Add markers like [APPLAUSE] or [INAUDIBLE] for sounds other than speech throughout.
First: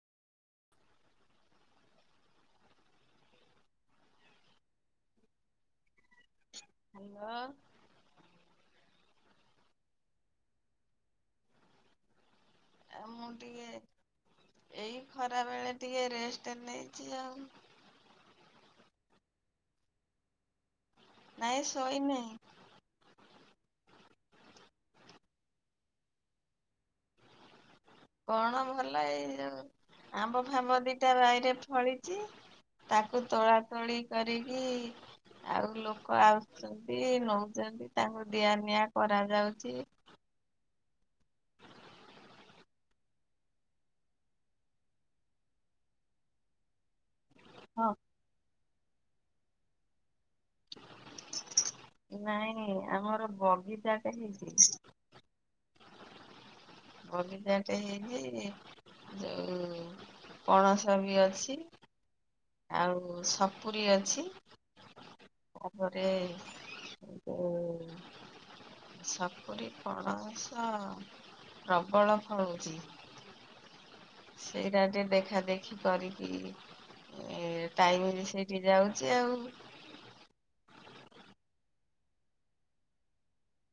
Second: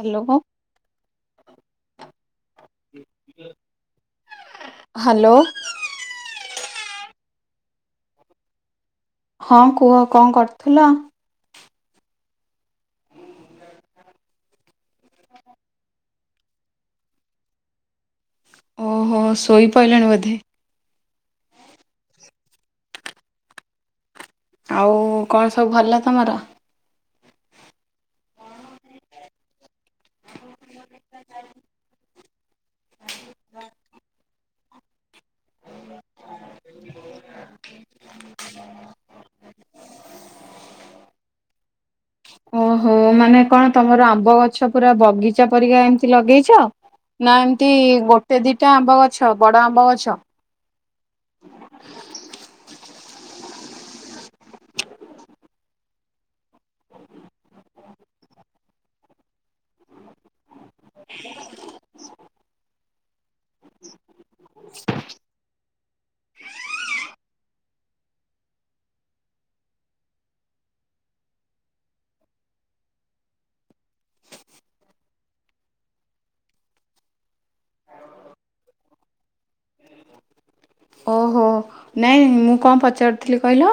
Hello. [UNINTELLIGIBLE] Hello. Hello. ହଁ କୁହ କଣ କରୁଥିଲ? ଏ ମୁଁ ଟିକେ ଏଇ ଖରାବେଳେ ଟିକେ ରେଷ୍ଟେ ନେଇଚି ଆଉ। ଓହୋ ଶୋଇପଇଲେଣି ବୋଧେ ନାଇଁ ଶୋଇ ନେଇଁ ଆଉ କଣ ସବୁ ଭଲ ତମର? କଣମ ଭଲ ଏଇ ଯୋଉଁ ଆମ୍ବ, ଫାମ୍ବ ଦିଟା ବାଢିରେ ଫଳିଚି। ତାକୁ ତୋଳା ତୋଳି କରିକି, ଆଉ ଲୋକ ଆଉ ସେମିତି ନଉଚନ୍ତି ତାଙ୍କୁ ଦିଆ ନିିଆ କରାଯାଉଚି [INAUDIBLE] ଓହୋ ମାନେ କଣ ତମର ଆମ୍ବଗଛ ପୁରା ବଗିଚା ପରିକା ଏମତି ଲଗେଇଛ? ନା ଏମତି ହଁ ଗୋଟେ ଦିଟା ଆମ୍ବଗଛ ବଡ ଆମ୍ବଗଛ? ନାଇଁ, ନାଇଁ ଆମର ବଗିଚାଟେ ହେଇଚି। ବଗିଚାଟେ ହେଇଚି ଯୋଉ ପଣସ ବି ଅଛି। ଆଉ ସପୁରୀ ଅଛି। ଅପରେ ଉ ଯୋଉ [UNINTELLIGIBLE] ସପୁରୀ ପଣସ ପ୍ରବଳ ଫଳୁଚି। ସେଇ ରାଡେ ଦେଖା ଦେଖି କରିକି ଏଁ ଟାଇମି ବି ସେଇଠି ଯାଉଚି ଆଉ। ଓ, ହୋ ନାଇଁ ମୁଁ କଣ ପଚାରୁଥିଲି କହିଲ?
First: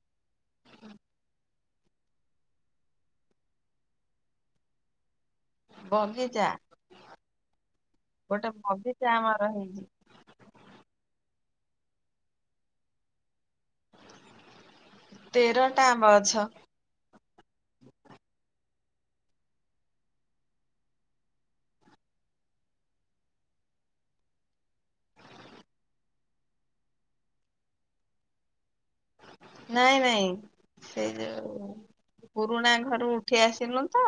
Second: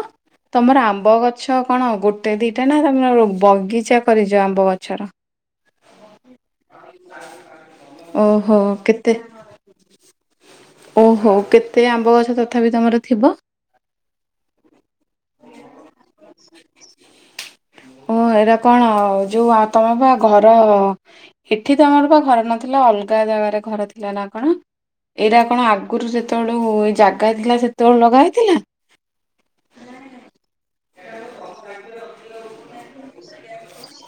ତମର ଆମ୍ବଗଛ କଣ ଗୋଟେ, ଦିଟା ନା ତମର ବଗିଚା କରିଚ ଆମ୍ବଗଛର। ବଗିଚା ଗୋଟେ ଓହୋ ବଗିଚା ଆମର ହେଇଚି। ଓ ହୋ କେତେ ଆମ୍ବ ଗଛ ତଥାପି ତୁମର ଥିବ? ତେରଟା ଆମ୍ବ ଗଛ। ଓ ଏରା କଣ ଯୋଉ ତମେପା ପା ଘର ଏଠି ତମର ପା ଘର ନଥିଲା, ଅଲଗା ଜାଗାରେ ଘର ଥିଲା ନା କଣ? ଏଇଟା କଣ ଆଗରୁ ଯେତେବେଳୁ ଜାଗା ଥିଲା ସେତେବେଳୁ ଲଗା ହେଇଥିଲା। ନାଇଁ, ନାଇଁ। ସେ ଯୋଉ ପୁରୁଣା ଘରୁ ଉଠି ଆସିଲୁ ତ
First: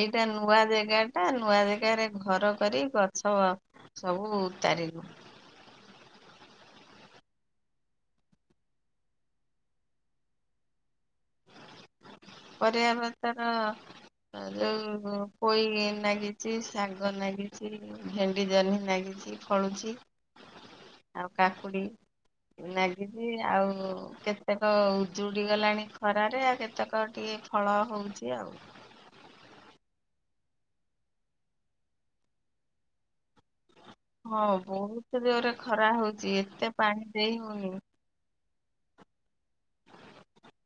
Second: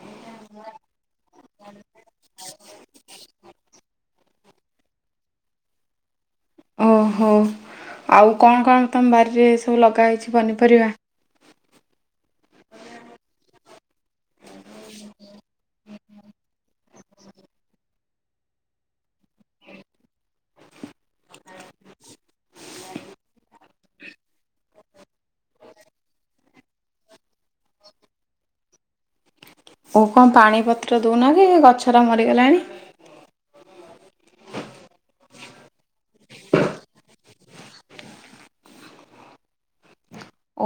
ଏଇଟା ନୂଆ ଜେଗା ଟା ନୂଆ ଜାଗାରେ ଘର କରି ଗଛ ସବୁ ତାରିଲୁ ଓ ହୋ ଆଉ କଣ କଣ ତମ ବାରିରେ ସବୁ ଲଗା ହେଇଛି ପନିପରିବା? [INAUDIBLE] ପରିବା ପତର ଆ ଯୋଉ ପୋଇ ଲାଗିଚି ଶାଗ ଲାଗିଚି। ଭେଣ୍ଡି, ଜହ୍ନି ଲାଗିଚି ଫଳୁଚି ଆଉ କାକୁଡି ନାଗଚି ଆଉ କେତେକ ଉଜୁଡି ଗଲାଣି। ଖରାରେ ଆ କେତେକ ଟିକେ ଫଳ ହଉଚି ଆଉ। ଓଉ କଣ ପାଣିପତ୍ର ଦେଉ ନକି ଗଛରା ମରିଗଲାଣି। ହଁ ବହୁତ ଜୋରେ ଖରା ହଉଚି, ଏତେ ପାଣି ଦେଇ ହଉନି।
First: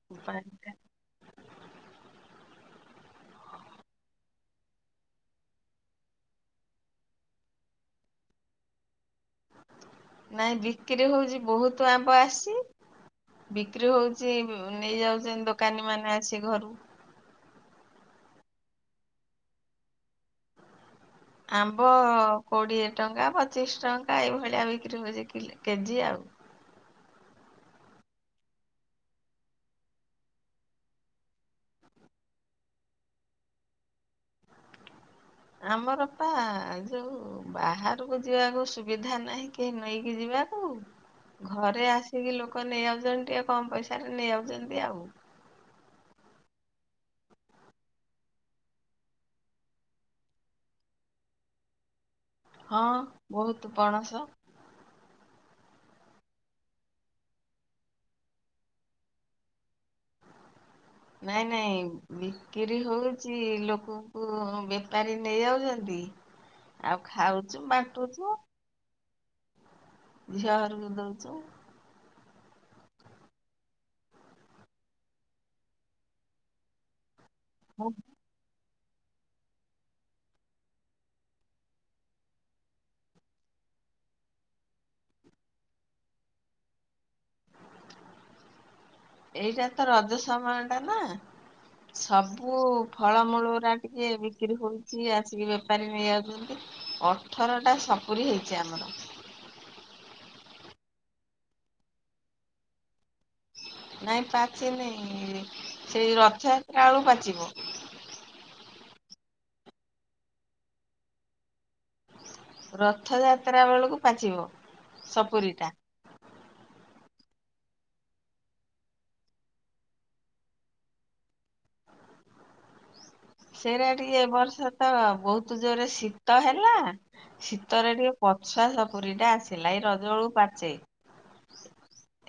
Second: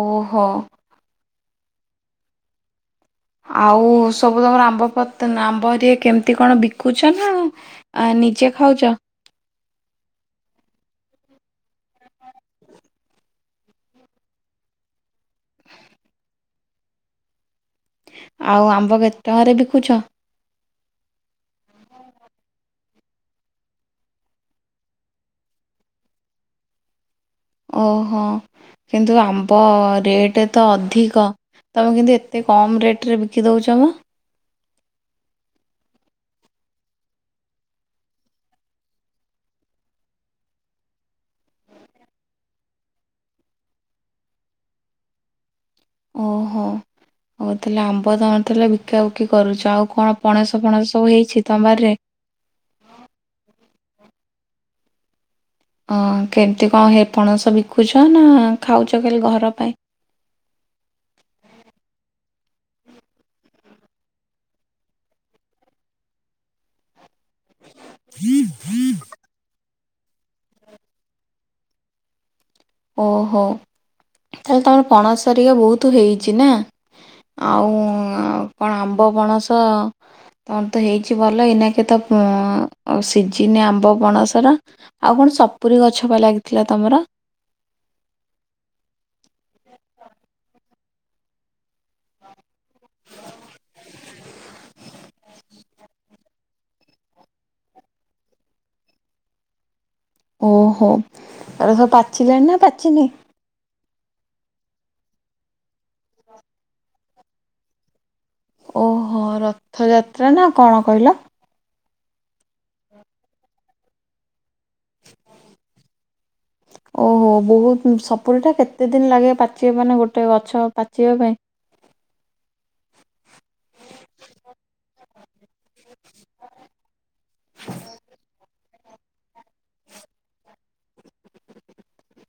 ଓହୋ। ପାଣିଟା ଆଉ ସବୁ ତମର ଆମ୍ବ ପତ ନା ଆମ୍ବ ଏଠି କେମିତି କଣ ବିକୁଛ ନା? ଆ ନିଜେ ଖାଉଚ। ନାଇଁ ବିକ୍ରି ହଉଛି ବହୁତ ଆମ୍ବ ଆସିଛି। ବିକ୍ରି ହଉଛି ନେଇଯାଉଛନ୍ତି ଦୋକାନୀ ମାନେ ଆସିକି ଘରୁ। ଆଉ ଆମ୍ବ କେତେ ଟଙ୍କାରେ ବିକୁଛ? ଆମ୍ବ କୋଡିଏ ଟଙ୍କା, ପଚିଶ୍ ଟଙ୍କା ଏଇଭଳିଆ ବିକ୍ରି ହଉଛି କେଜି ଆଉ। ଓହୋ କିନ୍ତୁ ଆମ୍ବ ରେଟ୍ ତ ଅଧିକ। ତୁମେ କେମିତି ଏତେ କମ୍ ରେଟରେ ବିକି ଦେଉଛ ମ। ଆମର ପା ଯୋଉ ବାହାରକୁ ଯିବାକୁ ସୁବିଧା ନାହିଁ। କେହି ନେଇକି ଯିବା। କୁ ଘରେ ଆସିକି ଲୋକ ନେଇ ଯାଉଛନ୍ତି ଟିକେ କମ୍ ପଇସାରେ ନେଇ ଯାଉଛନ୍ତି ଆଉ। ଓହୋ। ହଉ ତାହେଲେ ଆମ୍ବ ତମେ ଲେ ବିକା ବିକି କରୁଚ ଆଉ କଣ ପଣସ ଫଣସ ସବୁ ହେଇଛି ତମ ବାଡି ରେ। ହଁ ବହୁତ୍ ପଣସ। ହଁ କେମିତି କଣ ହେପଣସ ବିକୁଛ ନାଁ ଖାଉଛ ଖାଲି ଘର ପାଇଁ? ନାଇଁ ନାଇଁ ବିକ୍ରି ହଉଚି ଲୋକଙ୍କୁ ବେପାରୀ ନେଇଯାଉଚନ୍ତି। ଆଉ ଖାଉଛୁ ବାଣ୍ଟୁଛୁ ଝିଅ ଘରକୁ ଦଉଚୁ। ଓହୋ ତାହେଲେ ତମର ପଣସହେରିକା ବହୁତ୍ ହେଇଛି ନାଁ? ଆଉ ମୁଁ ଆ କଣ ଆମ୍ବ ପଣସ ଅନ୍ତ ତ ହେଇଛି ଭଲ ଏଇନାକେ ତ ସିଝିନି ଆମ୍ବ ପଣସର। ଆଉ କଣ ସପୁରୀ ଗଛ ଲାଗିଥିଲା ତମର? ଏଇଟା ତ ରଜ ସମୟ ଟା ନାଁ। ସବୁ ଫଳମୂଳ ଓରା ଟିକେ ବିକ୍ରି ହଉଚି ଆସିକି ବେପାରୀ ନେଇଯାଉଛନ୍ତି। ଅଠର ଟା ସପୁରୀ ହେଇଚି ଆମର। ଓହୋ ଆ ସବୁ ପାଚିଲାଣି ନାଁ ପାଚିନି? ନାଇଁ ପାଚିନି ସେଇ ରଥଯାତ୍ରା ବେଳୁ ପାଚିବ। ଓହୋ ରଥଯାତ୍ରା ନାଁ କଣ କହିଲ? ରଥଯାତ୍ରା ବେଳକୁ ପାଚିବ ସପୁରୀଟା। [INAUDIBLE] ଓହୋ ବହୁତ୍ ସପୁୁରୀଟା କେତେ ଦିନ ଲାଗେ ପାଚିବା ମାନେ ଗୋଟେ ଗଛ ପାଚିବା ପାଇଁ? ସେଟା ଟିକେ ବର୍ଷା ତ ବହୁତ୍ ଜୋରରେ ଶୀତ ହେଲା ଶୀତରେ ଟିକେ ପଛୁଆ ସପୁରୀ ଟା ଆସିଲା ଏଇ ରଜ ବେଳକୁ ପାଚେ।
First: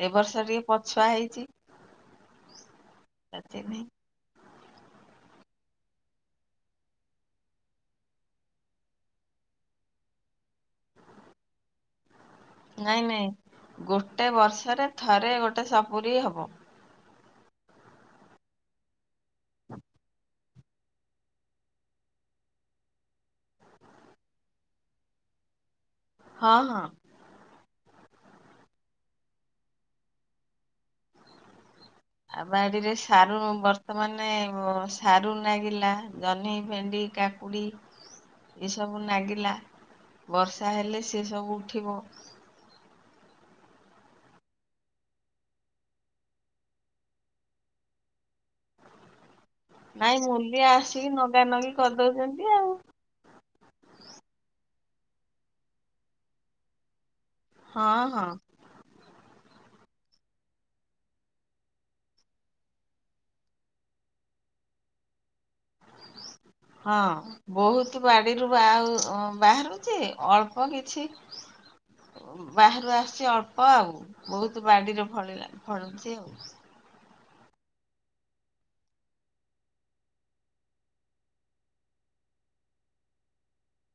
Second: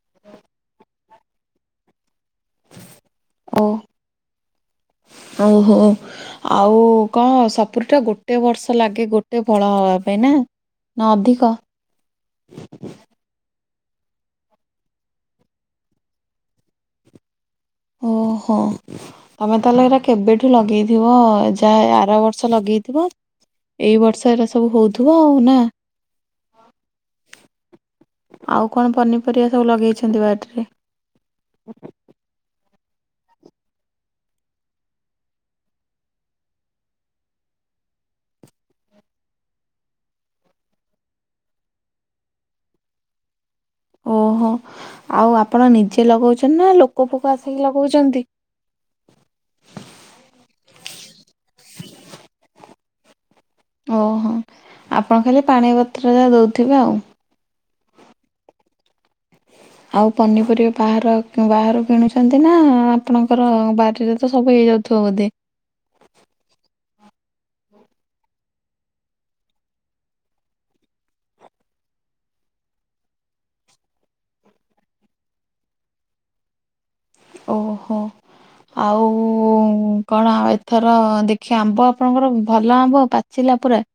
ଏ ବର୍ଷ ଟିକେ ପଛୁଆ ହେଇଛି ଓ ସେଥିପାଇଁ। ଓହୋ। ଆଉ କଣ ସପୁୁରି ଟା ଗୋଟେ ବର୍ଷ ଲାଗେ ଗୋଟେ ଫଳ ହବା ପାଇଁ ନାଁ। ନାଇଁ ନାଇଁ। ଗୋଟେ ବର୍ଷରେ ଥରେ ଗୋଟେ ସପୁରୀ ହବ। ଓହୋ ତମେ ତାହେଲେ ଏଇରା କେବେଠୁ ଠୁ ଲଗେଇଥିବ ଯାହା ଆର ବର୍ଷ ଲଗେଇଥିବ। ଏଇ ବର୍ଷ ଏରା ସବୁ ହଉଥିବ ଆଉ ନାଁ। ହଁ ହଁ। ଆଉ କଣ ପନିପରିବା ସବୁ ଲଗେଇଛନ୍ତି ବାଡିରେ। ଆ ବାଡିରେ ସାରୁ ବର୍ତ୍ତମାନେ ସାରୁ ଲାଗିଲା ଜହ୍ନି ଭେଣ୍ଡି କା। କାକୁଡ଼ି ଏସବୁ ନାଗିଲା ବର୍ଷା ହେଲେ ସେ ସବୁ ଉଠିବ। ଓହୋ ଆଉ ଆପଣ ନିଜେ ଲଗଉଚନ୍ତି ନାଁ ଲୋକ ଫୋକ ଆସିକି ଲଗଉଚନ୍ତି। ନାଇଁ ମୁଲିଆ ଆସିକି ନଗା ନଗି କରିଦଉଚନ୍ତି ଆଉ। ଓହୋ ଆପଣ ଖାଲି ପାଣିପତ୍ରଟା ଦେଉଥିବେ ଆଉ। ହଁ ହଁ। ଆଉ ପନିପରିବା ବାହାର ବାହାରୁ କିଣୁଚନ୍ତି ନାଁ ଆପଣଙ୍କର ବାରିରେ ତ ସବୁ ହେଇଯାଉ ତୋ ବୋଦେ। [INAUDIBLE] ହଁ। ବହୁତ୍ ବାଡିରୁ ବା ଉଁ ବାହାରୁଛି ଅଳ୍ପ କିଛି ବାହାରୁ ଆସୁଛି ଅଳ୍ପ ଆଉ ବହୁତ୍ ବାଡିରେ ଫଳିଲା ଫଳୁଛି ଆଉ। ଓହୋ। ଆଉ କଣ ଏଥର ଦେଖିବା ଆମ୍ବ ଆପଣଙ୍କର ଭଲ ଆମ୍ବ ପା ପାଚିଲା ପୁରା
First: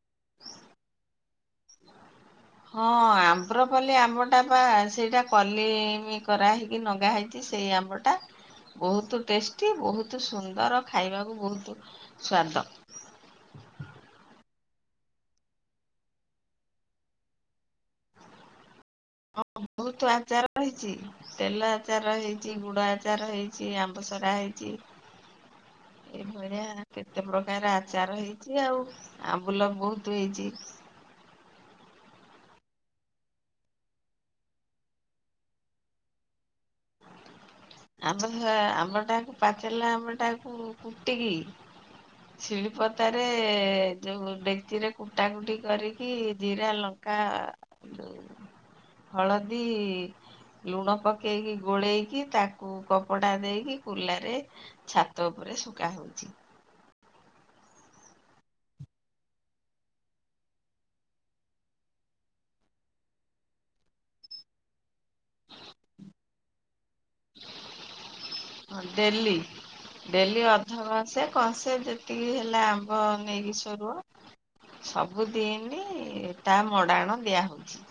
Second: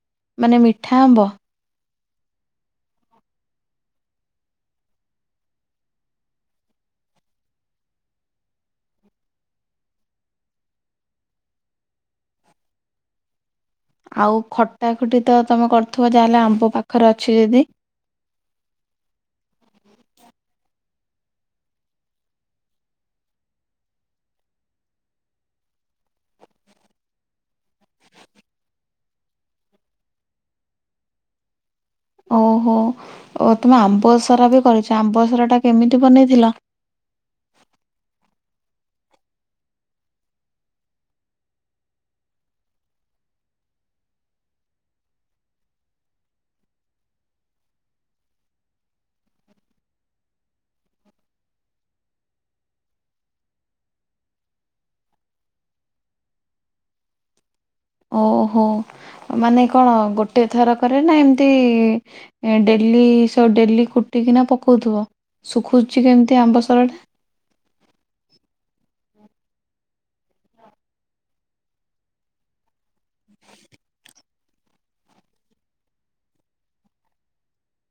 ମାନେ ମିଠା ଆମ୍ବ? [INAUDIBLE] ହଁ ଆମରପଲି ଆମ୍ବଟା ବା ସେଇଟା କଲିମି କରାହେଇକି ନଗା ହେଇଛି। ସେଇ ଆମ୍ବଟା ବହୁତ ଟେଷ୍ଟି ବହୁତ ସୁନ୍ଦର ଖାଇବାକୁ ବହୁତ ସ୍ୱାଦ। ଆଉ ଖଟା ଖଟି ତ ତମେ କରୁଥିବ ଯାହାହେଲେ ଆମ୍ବ ପାଖରେ ଅଛି ଯଦି। [INAUDIBLE] ହଁ ବହୁତ ଆଚାର ହେଇଛି। ତେଲ ଆଚାର ହେଇଛି, ଗୁଡ଼ ଆଚାର ହେଇଛି, ଆମ୍ବସରା ହେଇଛି। ଏଇଭଳିଆ କେତେ ପ୍ରକାର ଆଚାର ହେଇଛି ଆଉ। ଆମ୍ଭୁଲ ବହୁତ ହେଇଛି। ଓହୋ ଓ ତୁମେ ଆମ୍ବସାରା ବି କରିଛ ଆମ୍ବସାରା ଟା କେମିତି ବନେଇଥିଲ? [INAUDIBLE] ଆମ୍ଭସରା ଆମ୍ବ ଟାକୁ ପାଚିଲା ଆମ୍ବ ଟାକୁ କୁଟିକି। ଶିଳୁପତରେ ଯୋଉ ଡେକିଚିରେ କୁଟା କୁଟି କରିକି ଜିରା ଲ କା ଯୋଉ ହଳଦୀ ଲୁଣ ପକେଇକି ଗୋଳେଇକି ତାକୁ କପଡ଼ା ଦେଇକି କୁଲାରେ ଛାତ ଉପରେ ଶୁଖା ହଉଛି। ଓହୋ ମାନେ କଣ ଗୋଟେ ଥର କରେ ନା ଏମିତି ଏ ଡେଲି ଡେଲି କୁଟିକିନା ପକଉଥିବ ଶୁଖୁଛି କେମିତି ଆମ୍ବ ସରା ଟା? ଡେଲି ଡେଲି ଅଧକଂସେ କଂସେ ଯେତିକି ହେଲା ଆମ୍ବ ମ୍ବ ନେଇକି ସୋରୁଅ ସବୁଦିନ ତା ମଡାଣ ଦିଆହଉଛି।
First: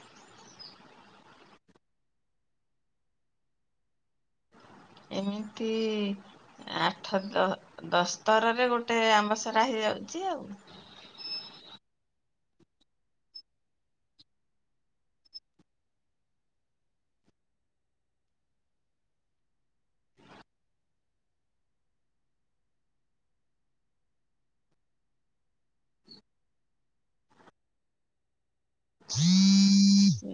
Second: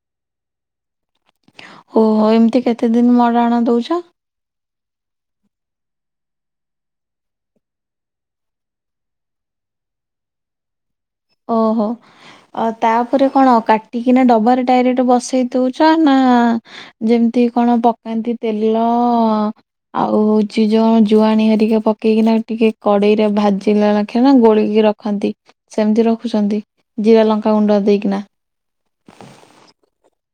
ଓ ହୋ ଏମିତି କେତେଦିନ ମଡ଼ାଣା ଦଉଛ? ଏମିତି ଆଠ ଦ ଦଶଥରରେ ଗୋଟେ ଆମ୍ବସରା ହେଇଯାଉଛି ଆଉ। ଓହୋ। ଅ ତାପରେ କଣ କାଟିକିନା ଡବାରେ ଡାଇରେକ୍ଟ ବସେଇ ଦଉଛ ନା ଯେମିତି କଣ ପକାନ୍ତି ତେଲ ଆଉ ହଉଛି ଯୋଉ ଜୁଆଣ ହେରିକେ ପକେଇକିନା ଟିକେ କଡେଇରେ ଭାଜିଲା ଲାଖେ ନା ଗୋଳେଇକି ରଖ ଖନ୍ତି ସେମିତି ରଖୁଛନ୍ତି ଜିରା ଲଙ୍କା ଗୁଣ୍ଡ ଦେଇକିନା।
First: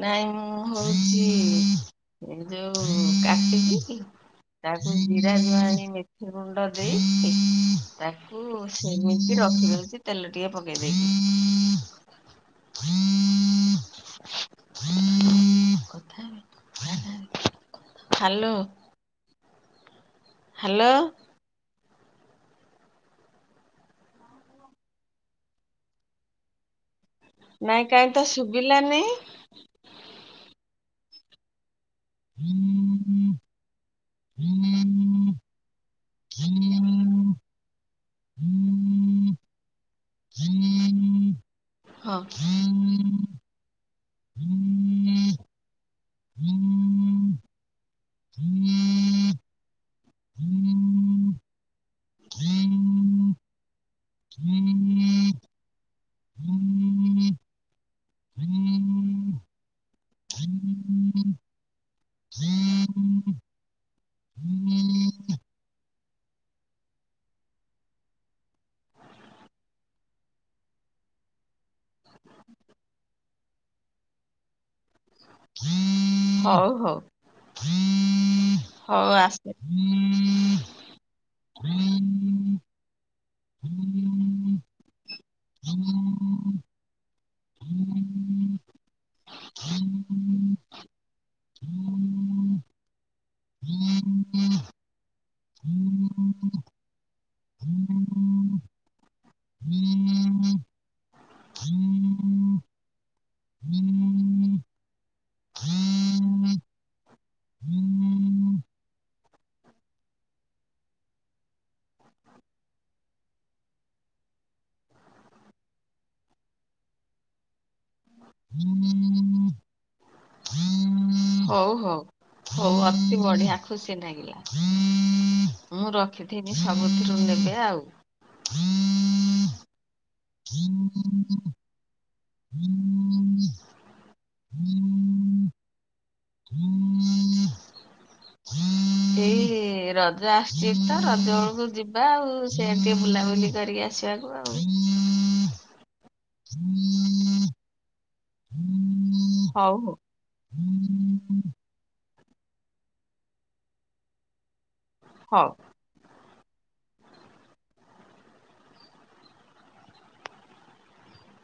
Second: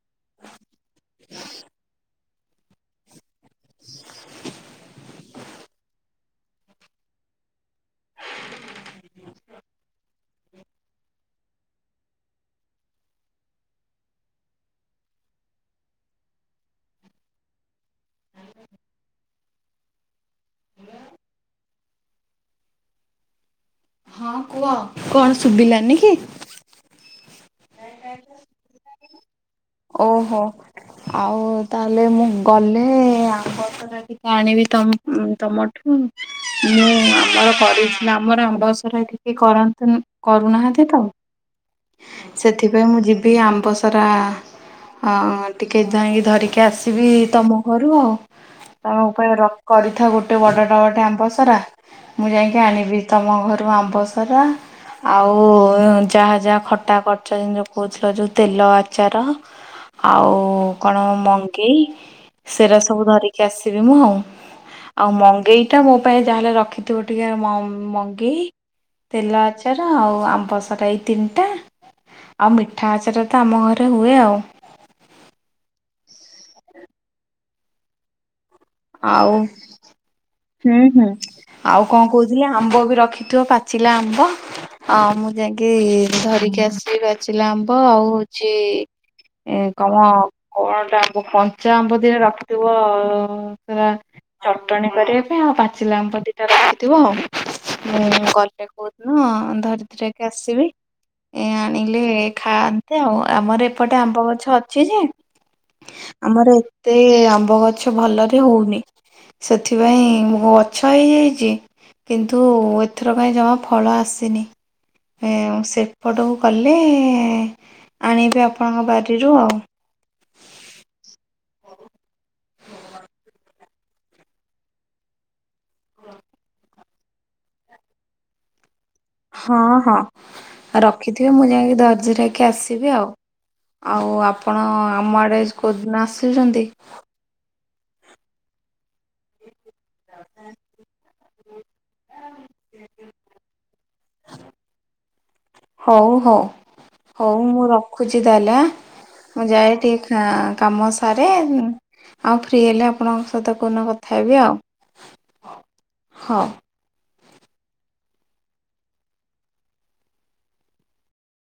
ନାଇଁ ମୁଁ ହଉଛି ଏ ଯୋଉ କାଟିବ କି ତାକୁ ଜିରା ଜୁଆଳି ମେଥି ଗୁଣ୍ଡ ଦେଇ ତାକୁ ସେମିତି ରଖିଦଇଛି। ତେଲ ଟିକେ ପକେଇ ଦେଇକି। [UNINTELLIGIBLE] ହାଲୋ। ହ୍ୟାଲୋ। ହଁ କୁହ କଣ ଶୁଭିଲାନି କି? ନାଇଁ କାହିଁ ତ ଶୁଭିଲାନି? ଓହୋ ଆଉ ତାହେଲେ ମୁଁ ଗଲେ [UNINTELLIGIBLE] ଟିକେ ଆଣିବି ତମଠୁ। ମୁଁ ଆମର କରିଚି ଆମର ଆମ୍ବସର ଟିକେ କରନ୍ତୁ କରୁନାହାନ୍ତି ତ। ହଁ ସେଥିପାଇଁ ମୁଁ ଯିବି ଆମ୍ବସରା ହଁ ଟିକେ ଯାଇକି ଧରିକି ଆସିବି ତମ ଘରୁ ଆଉ। ତମ ଉପ କରିଥା ଗୋଟେ ବଡଟା ବଟେ ଆମ୍ବ ସାରା। ମୁଁ ଯାଇକି ଆଣିବି, ତମ ଘରୁ ଆମ୍ବ ସରା। ଆଉ ଯାହା ଯାହା ଖଟା କ ଜିନ କହୁଥିଲ ଯୋଉ ତେଲ ଆଚାର ଆଉ କଣ ମଙ୍ଗେଇ, ସେରା ସବୁ ଧରିକି ଆସିବି ମୁଁ। ଆଉ ମଙ୍ଗେଇ ଟା ମୋ ପାଇଁ ଯାହାହେଲେ ରଖିଥିବ ଟିକେ ମମ ମଙ୍ଗେଇ। ତେଲ ଆଚାର ଆଉ ଆମ୍ବ ସଟା ଏଇ ତିନିଟା। ଆଉ ମିଠା ଆଚାର ତ ଆମ ଘରେ ହୁଏ ଆଉ। ହଉ ହଉ। ହଉ ଆଉ ଆସ। ହୁଁ ହୁଁ। ଆଉ କଣ କହୁଥିଲେ ଆମ୍ବ ବି ରଖି ଠ ପାଚିଲା ଆମ୍ବ ଆ ମୁଁ ଯାଇକି ଧରିକି ଆସିବି ଚିଲା ଆମ୍ବ ଆଉ ଛି କଣ କଣଟା କଞ୍ଚା ଆମ୍ବ ଦୀଟା ରଖିଥିବ। ପୁରା ଚଟଣି କରିବା ପାଇଁ ଆଉ ପାଚିଲା ଆମ୍ବ ଦିଟା ରଖିଥିବ ଆଉ। ମୁ ମୁଁ ଗଲେ କଉଦିନ ଧରିକି ଆସିବି। ଏ ଆଣିଲେ ଖାଆ ଏ ଆଉ ଆମର ଏପଟେ ଆମ୍ବ ଗଛ ଅଛି ଯେ, ଆମର ଏତେ ଆମ୍ବ ଗଛ ଭଲରେ ହଉନି। ସେଥିପାଇଁ ଗଛ ହେଇଯାଇଛି କିନ୍ତୁ ଏଥର କାଇଁ ଜମା ଫଳ ଆସିନି। ସେପଟକୁ କଲେ ଆଣିବି ଆପଣଙ୍କ ବାରିରୁ ଆଉ। ହଉ ହଉ। ହଉ ଅତି ବଢିଆ ଖୁସି ଲାଗିଲା। ମୁଁ ରଖିଥିନି ସବୁଥିରୁ ନେବେ ଆଉ। ହଁ ହଁ। ରଖିଥିବେ ମୁଁ ଯାଇକି ଧର୍ଯ୍ୟରେକି ଆସିବି ଆଉ। ଆଉ ଆପଣ ଆମ ଆଡେ କୋଉଦିନ ଆସୁଛନ୍ତି? ଏଇ ରଜ ଆସୁଛି ତ, ରଜ ବେଳକୁ ଯିବା ଆଉ। ସେ ଟିକେ ବୁଲାବୁଲି କରିକି ଆସିବାକୁ ଆଉ। ହଉ ହଉ। ହଉ ଖୋଜିତାହେ ଲେ। ମୁଁ ଯାଏ ହଉ ଟିକେ କାମ ସାରେ ଆଉ ଫ୍ରି ହେଲେ ଆପଣଙ୍କ ସହିତ କହୁନ କଥା ହେବି ଆଉ। ହଉ। ହଉ।